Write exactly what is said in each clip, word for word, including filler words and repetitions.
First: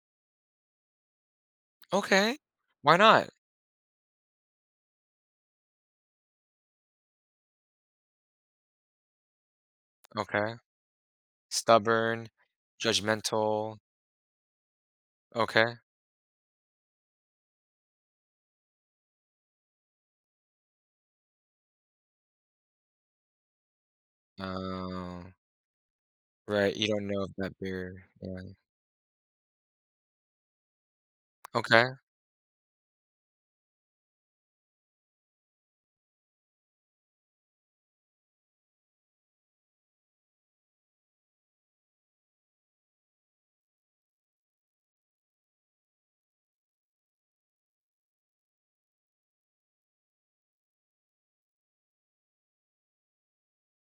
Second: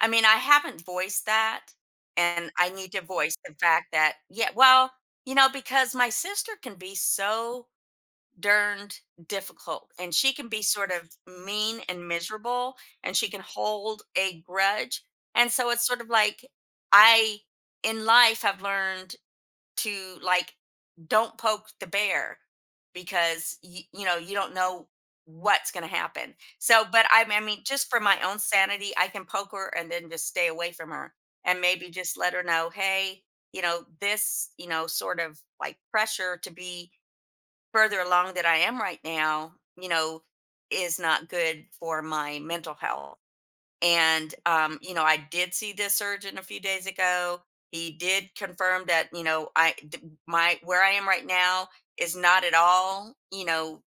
I mean, I haven't voiced that, Okay. and I need Why to not? voice the fact that yea well, you know, because my sister can be so darned difficult, and she can Okay. be sort of mean and Stubborn, miserable, and she can judgmental. hold a grudge, and so Okay. it's sort of like, I, in life, have learned to, like, don't poke the bear because, y you know, you don't know Oh. what's gonna happen. Right. So You don't but I know if m I that mean, just their for my own yeah. sanity, I can poke her and then just stay away from her, and maybe Okay. just let her know, "Hey, you know, this, you know, sort of, like, pressure to be further along than I am right now, you know, is not good for my mental health." And, um, you know, "I did see this surgeon a few days ago. He did confirm that, you know, I d my where I am right now is not at all, you know,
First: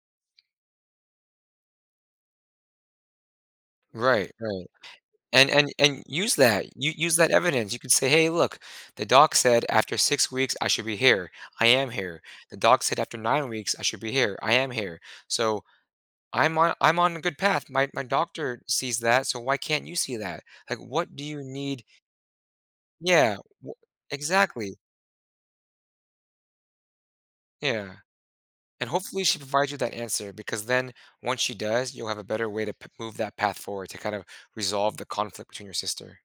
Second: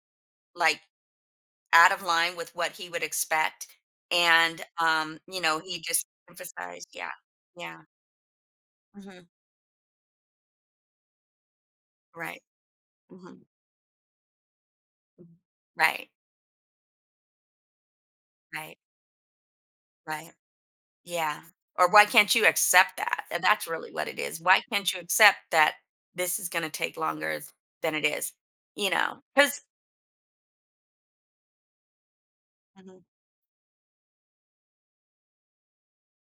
like, out of line with what he would expect. Right. And, Right. um, you And know, and he and just use that emphasized" u yeah. use that evidence. You Yeah. could say, "Hey, look. The Mhm. doc said after six weeks, I should be here. I am here. Right. The doc said after Mhm. nine weeks, I should be here. I am here. So Right. I'm on I'm on a good path. My my doctor Right. sees that, so why can't you see Right. that? Like, what do Yeah. you need" Or, "Why can't you accept that?" Yeah, And that's wo really what it is. "Why exactly. can't you accept that this is gonna take longer Yeah. than it is?" And, You hopefully, know, she 'cause provides you that answer because then, once she does, you'll have a better way to pe Mhm. move that path forward to kind of resolve the conflict between your sister.